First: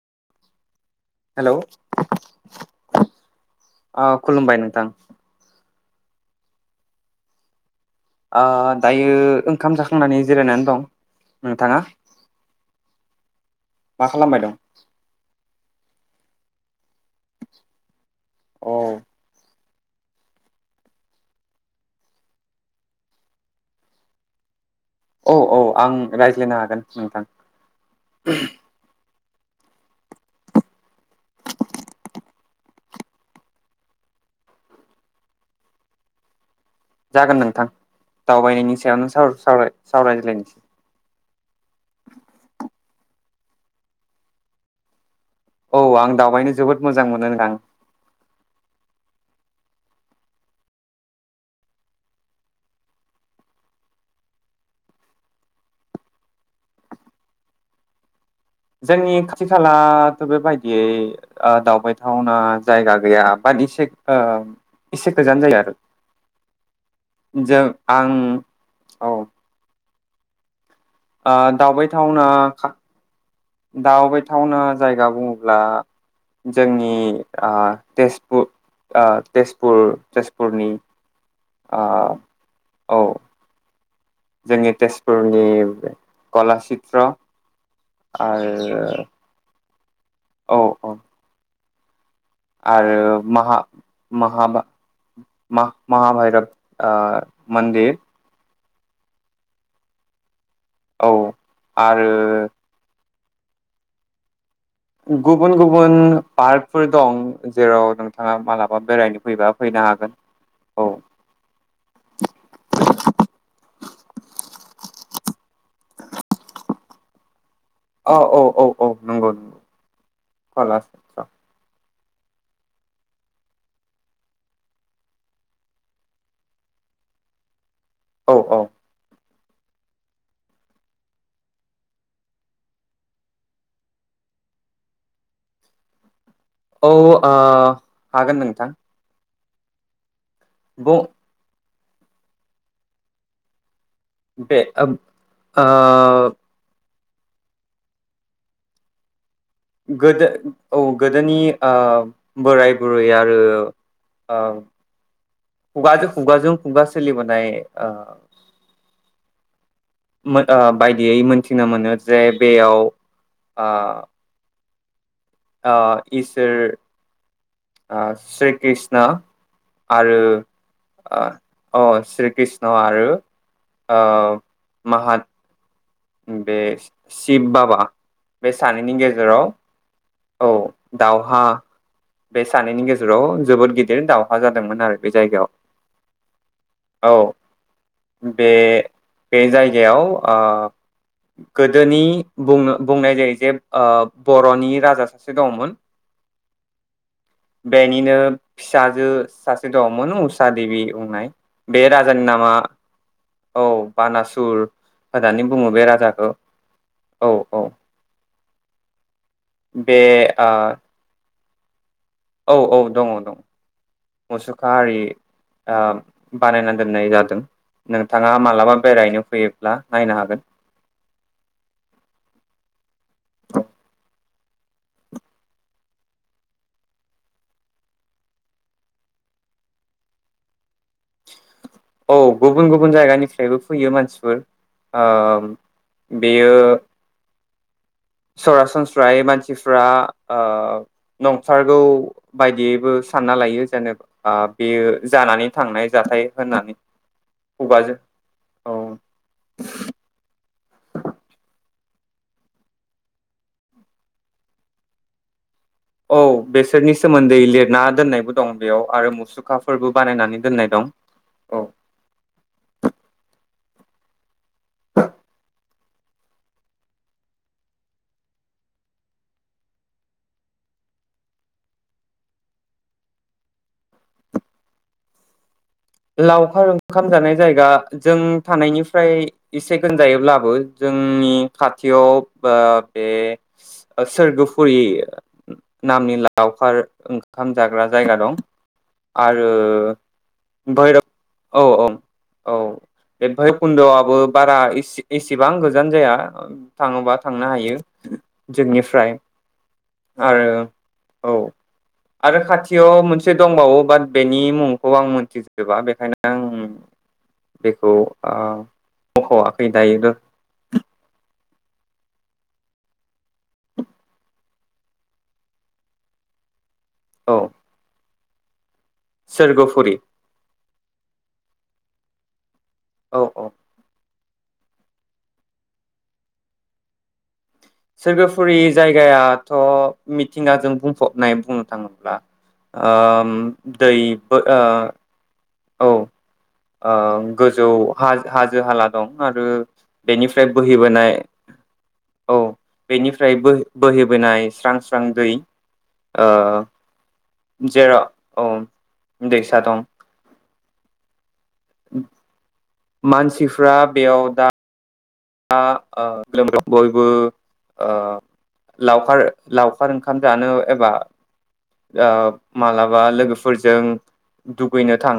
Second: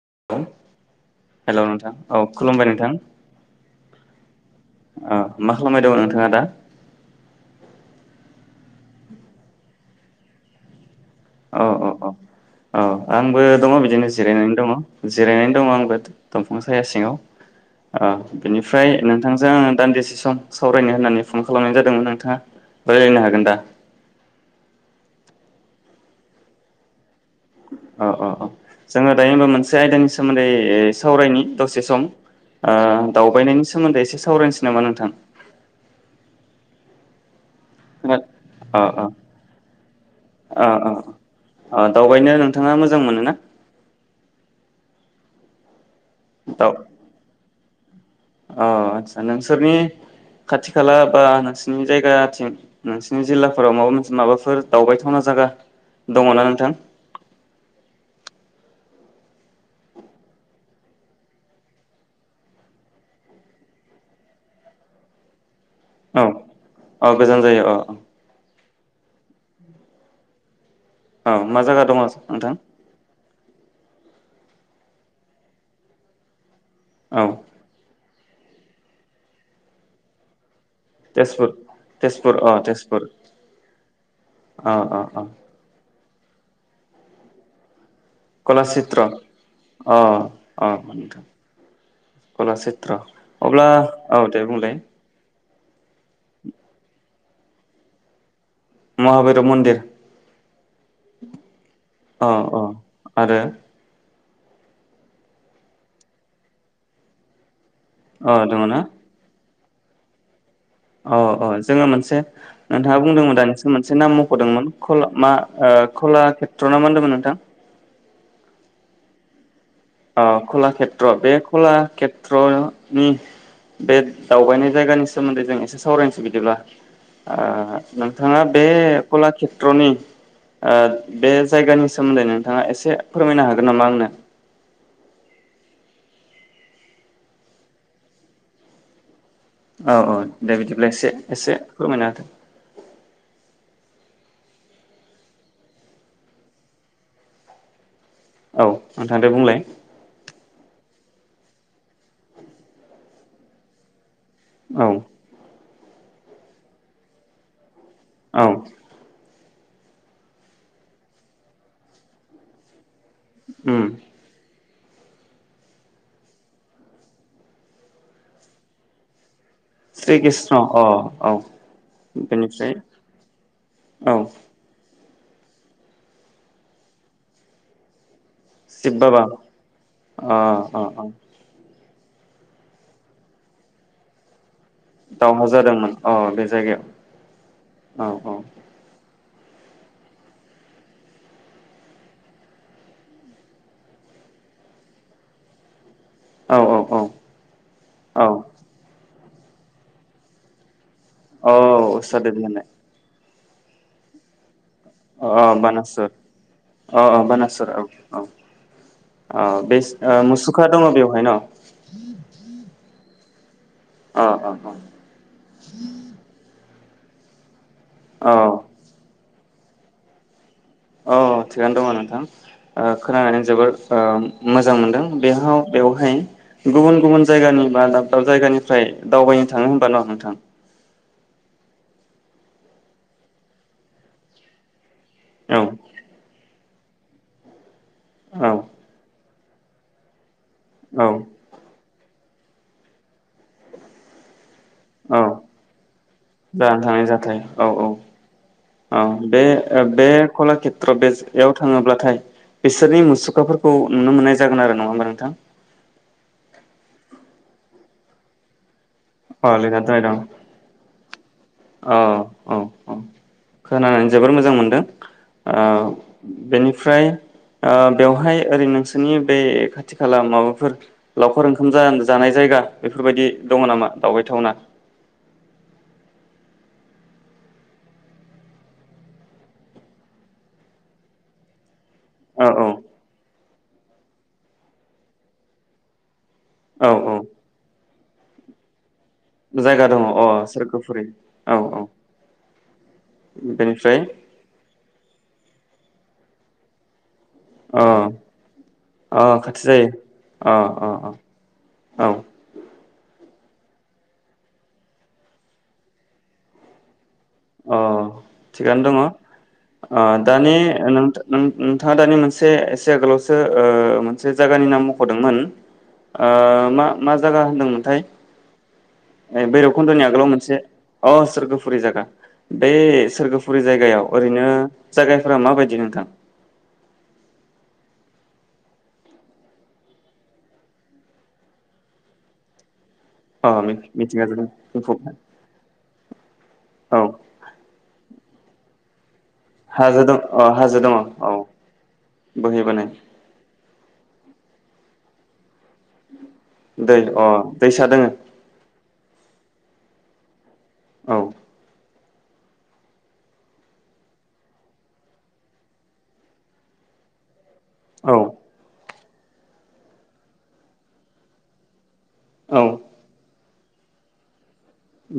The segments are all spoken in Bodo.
[inaudible] हेलौ हेल' नोंथां औ खुलुमबाय नोंथां अ खुलुमबाय नोंथां। खालामायदों नोंथाङा दा। ओ दायो ओंखाम जाखांनानै जिरायनानै दं। औ नोंथाङा औ औ औ आंबो दङ बिदिनो मा खालामबाय जिरायनानै दं दङ जिरायनानै दङ आंबो। [unintelligible] याव ओ औ बिनिफ्राय नोंथांजों आं दान्दिसे सम सावरायनो होननानै फन खालामनाय जादोंमोन नोंथाङा रायलायनो हागोन दा? औ औ आं रायज्लायनो हागोन नोंथां। अ अ अ जोङो दे होनबा मोनसे आयदानि सोमोन्दै सावरायनि दसे सम ओ दावबायनायनि सोमोन्दै एसे सावरायनोसै नामा नोंथां जागोन नोंथां। खोना दावबायनायनि अ सायावनो साव-सावराय सावज्लायनोसै अ अ अ दावबायनो नोंथाङा मोजां मोनो ना? औ आं दावबायनो जोबोद मोजां मोनो नोंथां। औ आदसा नोंसोरनि खाथि खाला बा नोंसोरनि जायगाथिं नोंसोरनि जिल्लाफोराव माबा मोनसे माबाफोर दावबायथावना जायगा दङना नोंथां? जोंनि खाथि खालाथ' बेबायदियै ओ दावबायथावना जायगा गैया बाद एसे एसे गोजान जायो आरो। औ औ गोजान जों जायो औ औ आं औ औ मा जायगा दङ दावबायथावना नोंथां खा दावबायथावना जायगा बुङोब्ला जोंनि औ आ तेज पुर आ तेजपुर तेजपुरनि तेजपुर ओ तेजपुर अ तेजपुर औ अ जोंनि अ अ तेजपुरनि कला चित्र कलाषेत्र आरो अ औ अ औ आरो कलासित्र माहा अब्ला औ दे बुंलाय मा-महाभायरब ओ मन्दिर महाबैरब मन्दिर औ आरो अ अ आरो गुबुन गुबुन पार्कफोर दं। जेराव अ नोंथाङा दङ ना मालाबा बेरायनो फैबा फैनो हागोन। औ अ औ जोङो मोनसे नोंथाङा बुंदोंमोन दा नोंसोर मोनसे नाम मख'दोंमोन कला मा ओ कलाक्षेत्र ना मा होनदोंमोन नोंथां? औ औ औ औ नंगौ नंगौ अ कलाक्षेत्र कलाचित्र बे खलाक्षे मेट्र'नि बे दावबायनाय जायगानि सोमोन्दै जों एसे सावरायनोसै बिदिब्ला ओ औ नोंथाङा बे कलाक्षे मेट्र'नि बे जायगानि सोमोन्दै नोंथाङा एसे फोरमायनो हागोन नामा आंनो औ ओ हागोन नोंथां औ औ दा बिदिब्ला बुं एसे एसे फोरमायना होथों बे आ आ औ नोंथांदे बुंलाय गोदो औ गोदोनि ओ बोराय बुरै आरो औ खुगाजों खुगाजों खुगा सोलि बोनाय ओ औ मोन बायदियै मोनथिनो मोनो जे बेयाव ओ ओम ओ इसोर ओ श्री कृष्ण श्री आरो कृष्ण अ औ अ श्री कृष्ण बेनिफ्राय आरो औ ओ माहत बे शिब बाबा बे सानैनि शिब बाबा गेजेराव अ औ अ दावहा बे सानैनि गेजेराव जोबोद गिदिर दावहा जादों जादोंमोन आरो बे दावहा जायगायाव जादोंमोन अ बे जायगायाव औ औ बे बे जायगायाव गोदोनि बुं बुंनाय जायो जे बर'नि राजा सासे दंमोन औ औ औ बेनिनो औ फिसाजो सासे दङमोन उसा देबि बुंनाय बे औ उसा राजानि देबि नामा होननाय औ बानासुर अ होननानै अ बुङो बे बानासुर राजाखौ अ अ बानासुर औ औ अ बे मुसुखा दङ बेवहाय न'? औ औ दङ दं। अ मुसुखा आरि ओ बानायनानै दोननाय जादों। नोंथाङा अ औ मालाबा बेरायनो फैयो ब्ला नायनो हागोन। औ थिगानो दङ नोंथां खोनानानै जोबोर मोजां मोनदों बेहाव बेवहाय गुबुन गुबुन जायगानि बा दाब दाब जायगानिफ्राय दावबायनो थाङो होनबा न' नोंथां? औ गुबुन गुबुन जायगानिफ्रायबो फैयो मानसिफोर ओ औ बेयो औ सरासनस्रायै मान सिफ्रा ओ औ नंथारगौ बायदियैबो सानना लायो जेनेबा बेयो औ जानानै थांनाय जाथाय होननानै जानानै थांनाय जाथाय औ औ खुगाजों औ बे बे कलाक्षेत्र बेयाव थाङोब्लाथाय बिसोरनि मुसुखाफोरखौ नुनो मोननाय जागोन आरो नङा होमबा नोंथां? औ बेसोरनि सोमोन्दै लिरना दोननायबो दं बेयाव। आरो अ मुसुखाफोरबो लिरनादोननाइ दं। बानायनानै दोननाय दं औ औ औ औ खोनानानै जोबोर मोजां मोनदों बेनिफ्राय बेवहाय ओरै नोंसोरनि बे खाथि खाला माबाफोर लावखार ओंखाम जानाय जायगा बेफोरबायदि दङ नामा? दावबायथावना लावखार ओंखाम जानाय जायगा जों थानायनिफ्राय एसे गोजान जायोब्लाबो जोंनि खाथ थियाव औ बा औ बे ओह सोरगोफुरि नामनि लावखार औ औ ओंखाम जाग्रा जायगा दं जायगा दङ अ सोरखौ बैरब औ औ औ बेनिफ्राय बैरबखन्दआबो बारा इसे एसेबां गोजान जाया थाङोबा थांनो हायो अ जोंनिफ्राय अ खाथि जायो आरो अ अ औ अ औ आरो खाथि याव मोनसे दंबावो बाट बेनि मुंखौ आं मोनथि गोबाङा बेखायनो आं अ बेखौ ओ थिगानो दङ मख'वाखै ओह दायो दानि नोंथा नों नोंथाङा दानि मोनसे एसे गोलाव [inaudible] जायगानि नाम मख'दोंमोन ओह मा मा औ जागा होनदोंमोनथाय सोरगोफुरि भैरबकुन्द'नि आगोलाव मोनसे अ सोरगोफुरि जागा बे औ औ सोरगोफुरि जायगायाव ओरैनो जायगाफोरा माबायदि नोंथां? सोरगोफुरि जायगायाथ' मिथिंगाजों बुंफबनाय बुंनो थाङोब्ला ओम अ दै फो मिथिंगाजों बुंफबनाय ओ औ औ ओह गोजौ हाज हाजो हाला दं आरो हाजो दं बेनिफ्राय बोहैबोनाय औ बहैबोनाय बेनिफ्राय बोहैबोनाय स्रां स्रां दै ओ दै अह दैसा जेराव दोंङो औ दैसा दं औ उह मानसिफ्रा बेयाव दा दा [unintelligible] औ लावखार लावखार ओंखाम जानो एबा ओह औ मालाबा लोगोफो फोरजों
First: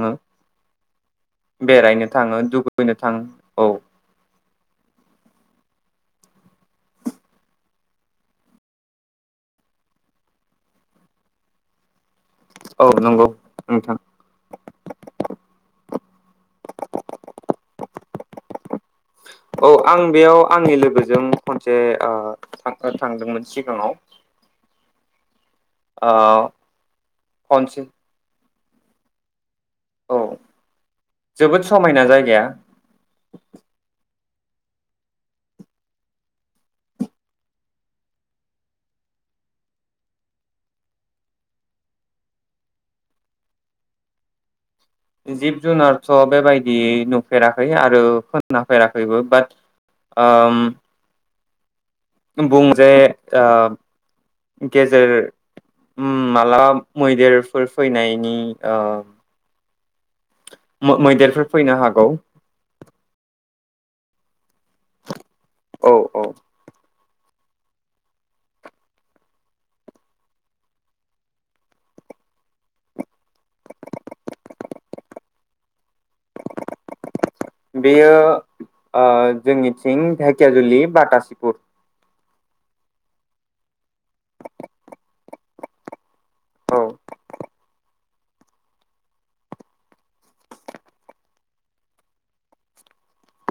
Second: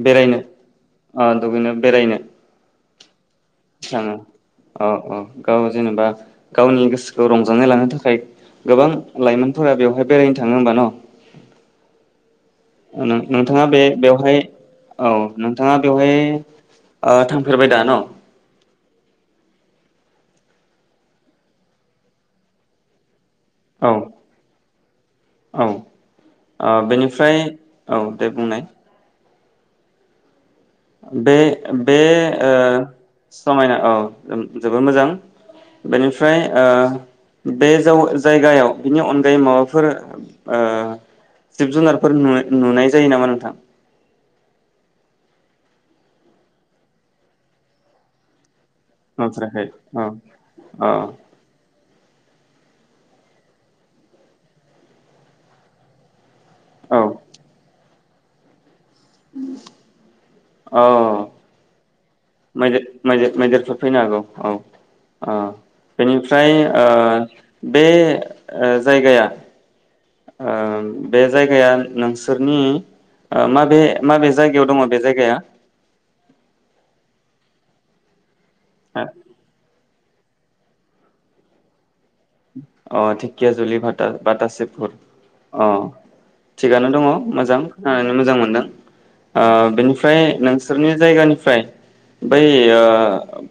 बेरायनो ओ दुगैनो बेरायनो थाङो दुगैनो थाङो औ थांङो ओ ओ गाव जेनेबा गावनि गोसोखौ रंजानाय लानो थाखाय गोबां लाइमोनफोरा बेवहाय बेरायनो थांङो होमबा न' औ नंगौ नोंथाङा बे नोंथां बेवहाय औ नोंथाङा बेवहाय आ थांफेरबाय दा न' औ आं बेयाव आंनि लोगोजों खनसे थांदोंमोन। सिगाङाव औ ओ आ बेनिफ्राय खनसे औ दे बुंनाय औ बे जोबोद बे समायना जायगाया ओ समायना औ जोबोर मोजां बेनिफ्राय ओ बे जायगायाव बिनि अनगायै माबाफोर ओ जिब जुनारफोर नुनाय जायो नामा नोंथां। जिब जुनारथ' बेबायदि नुफेराखै आरो खोनाफेराखैबो बाट नुफेराखै औ ओम औ बुं जे ओ गेजेर ओम माला औ मैदेरफोर फैनाय औ [unintelligible] मैदेरफोर फैनो हागौ मैदेर मदेर मैदेरफोर फैनो हागौ औ आ औ औ बेनिफ्राय ओ बे ओ जायगाया ओ बे जायगाया नोंसोरनि माबे माबे जायगायाव दङ बे जायगाया? बेयो ओ अ जोंनि सिं धेकियाजुलि बतासीपुर अ धेकियााजुलि भा बातासिपुर अ औ थिगानो दङ मोजां खोनानानै मोजां मोनदों आ बेनिफ्राय नोंसोरनि जायगानिफ्राय बै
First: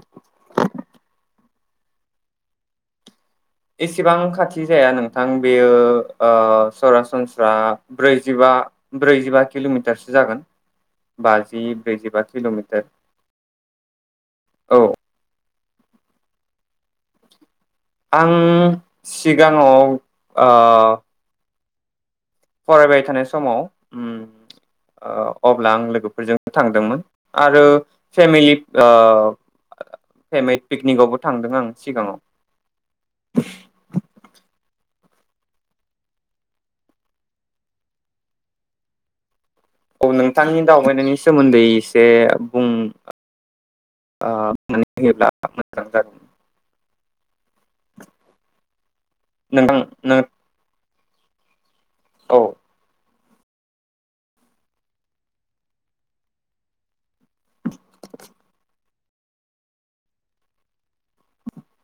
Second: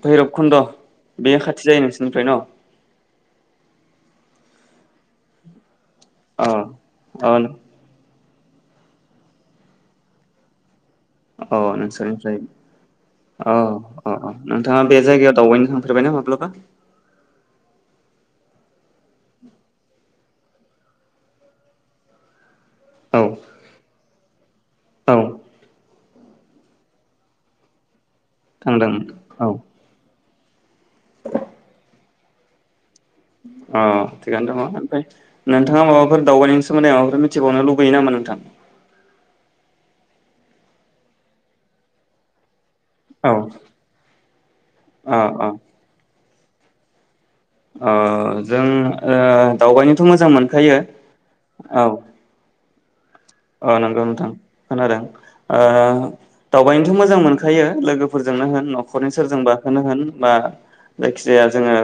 भैरब खुन्द' बे खाथि जायो नोंसोरनिफ्राय न? एसेबां खाथि जाया नोंथां बेयो ओ अ अ सरासनस्रा ब्रै जिबा ब्रैजिबा किल'मिटारसो जागोन। औ बाजि ब्रैजिबा नोंसोरनिफ्राय किल'मिटार औ औ औ नोंथाङा बे जायगायाव दावबायनो थां फेरबायाय ना माब्लाबा? आं सिगाङाव ओ फरायबाय औ थानाय समाव उम्म औ अब्ला आं लोगो फोरजोंनो थांदोंमोन आरो फेमिलि थांदोंमोन ओ औ फेमिलि पिकनिकआवबो थांदों आं सिगाङाव। अ थिगानो दङ ओमफ्राय नोंथाङा माबाफोर दावबायनायनि सोमोन्दै माबाफोर मिथिबावनो लुबैयो नामा नोंथां? औ नोंथांनि दावबायनायनि सोमोन्दै एसे बुं औ आ [unintelligible] अ होयोब्ला अ मोजां जागोन। ओ जों नोंथां दावबायनोथ' नों मोजां मोनखायो। औ। औ अ नंगौ नोंथां खोनादों ओ दावबायनोथ' मोजां मोन खायो लोगोफोरजोंनो होन न'खरनि सोरजोंबाखोनो होन, बा जायखिजाया जोङो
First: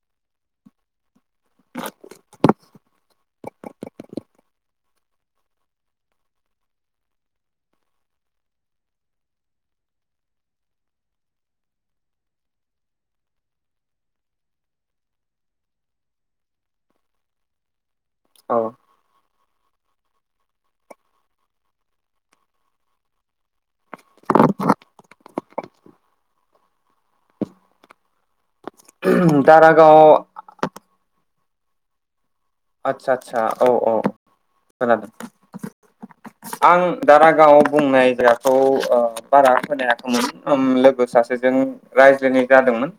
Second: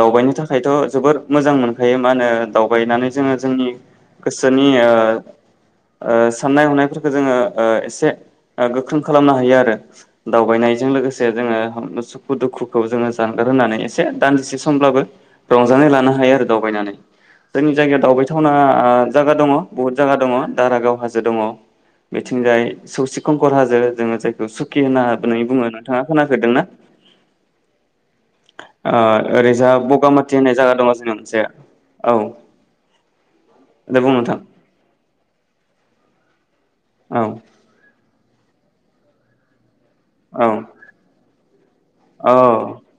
दावबायनो थाखायथ' जोबोर मोजां मोनखायो मा होनो दावबायनानै जोङो जोंनि गोसोनि ओ ओ साननाय हनायफोरखौ जोङो एसे गोख्रों खालामनो हायो आरो दावबायनायजों लोगोसे जोङो सुखु दुखुखौ जोङो जानगार होनानै एसे दान्दिसे समब्लाबो रंजानाय लानो हायो आरो दावबायनानै जोंनि जायगायाव दावबायथावना औ जायगा दङ। बहुत जागा दङ। दारागाव हाजो दङ, बेथिंजाय सौसि खंखर हाजो, जोङो जायखौ सुखि होननानै बुङो। नोंथाङा खोनाफेरदोंना? ओ ओरैजा दारागाव बगामाथि होननाय जायगा दङ जोंहानिथिंजाय। औ। आदसा आदसा औ औ दे बुं नोंथां खोनादों। [inaudible] आं औ दारागावआव बुंनाय जायगाखौ बारा खोनायाखै औ [unintelligible] लोगो सासेजों औ रायज्लायनाय जादोंमोन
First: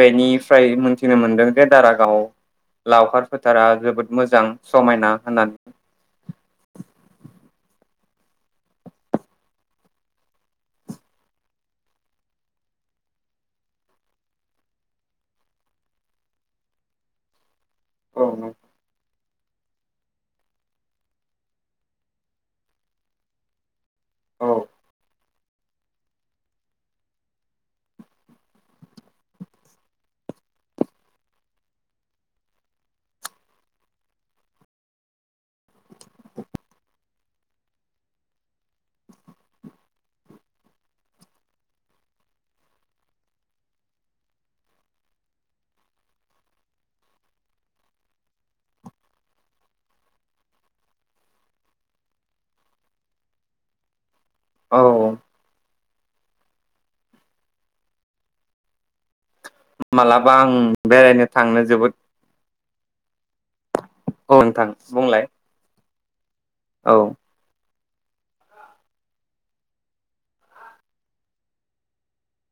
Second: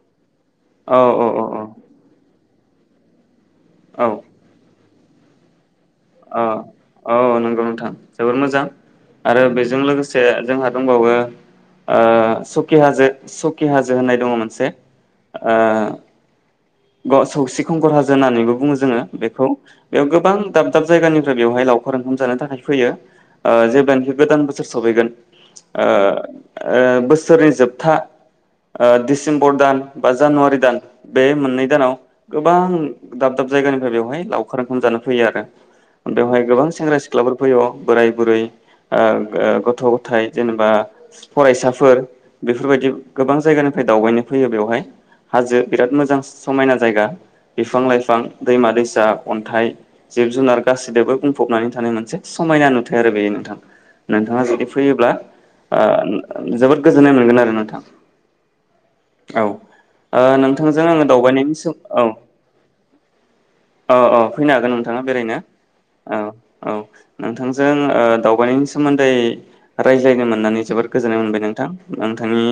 बेनि फ्राय मिथिनो औ औ मोनदों जे दारागाव लावखार फो थारा जोबोद औ मोजां समायना [inaudible] अ औ नंगौ नोंथां। जोबोर मोजां आरो बेजों लोगोसे जोंहा दंबावो सकि हाजो, सकि हाजो होननाय दङ मोनसे ओ [unintelligible] खंखर हाजो होननानै औ बुङो जोङो बे खौ, बेयाव गोबां दाब दाब जायगानिफ्राय बेयावहाय लावखार ओंखाम जानो थाखाय फैयो। आ जेब्ला गोदान औ बोसोर सफैगोन ओ ओ बोसोरनि जोबथा दिडसेम्बर दान बा जानुवारि दान बे मोननै दानाव गोबां दाब दाब जायगानिफ्राय बेवहाय लावखार ओंखाम जानो फैयो आरो। बेवहाय गोबां सेंग्रा सिख्लाफोर फैयो, बोराय-बुरै, गथ'-गथाय जेनेबा फरायसाफोर बेफोरबायदि गोबां जायगानिफ्राय दावबायनो फैयो बेवहाय, हाजो बिराद मोजां समायना जायगा, बिफां-लाइफां, दैमा-दैसा, अन्थाइ, जिब-जुनार गासिजोंबो बुंफबनानै थानाय मोनसे समायना नुथाय आरो बेयो नोंथां। नोंथाङा जुदि फैयोब्ला औ ओ जोबोद गोजोननाय मोनगोन आरो नोंथां मालाबा आं बेरायनो। थांनो नोंनिसाव जोबोद औ अ-अ औ फैनो नोंथां हागोन नोंथाङा बुंलाय बेरायनो। औ। औ नोंथांजो जों दावबायनायनि सोमोन्दै रायज्लायनो मोननानै जोबोर गोजोननाय मोनबाय नोंथां नोंथांनि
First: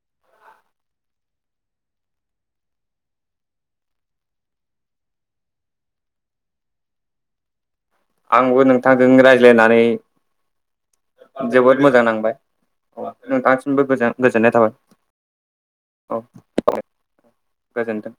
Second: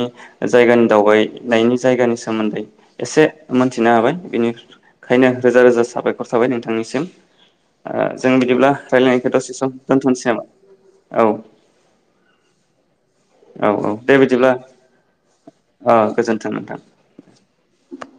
जायगानि दावबायनायनि जायगानि सोमोन्दै एसे। मोन्थिनो हाबाय बिनिखायनो रोजा रोजा साबायखर साबाय नोंथांनिसिम। ओ जों आंबो बिदिब्ला नोंथांजों रायलायनायखौ दसे सम रायज्लायनानै दोनथ'नोसै नामा औ जोबोद मोजां नांबाय औ नोंथांसिमबो औ दे बिदिब्ला गोजोननाय थाबाय ओ गोजोन्थों औ-औ नोंथां गोजोनथों।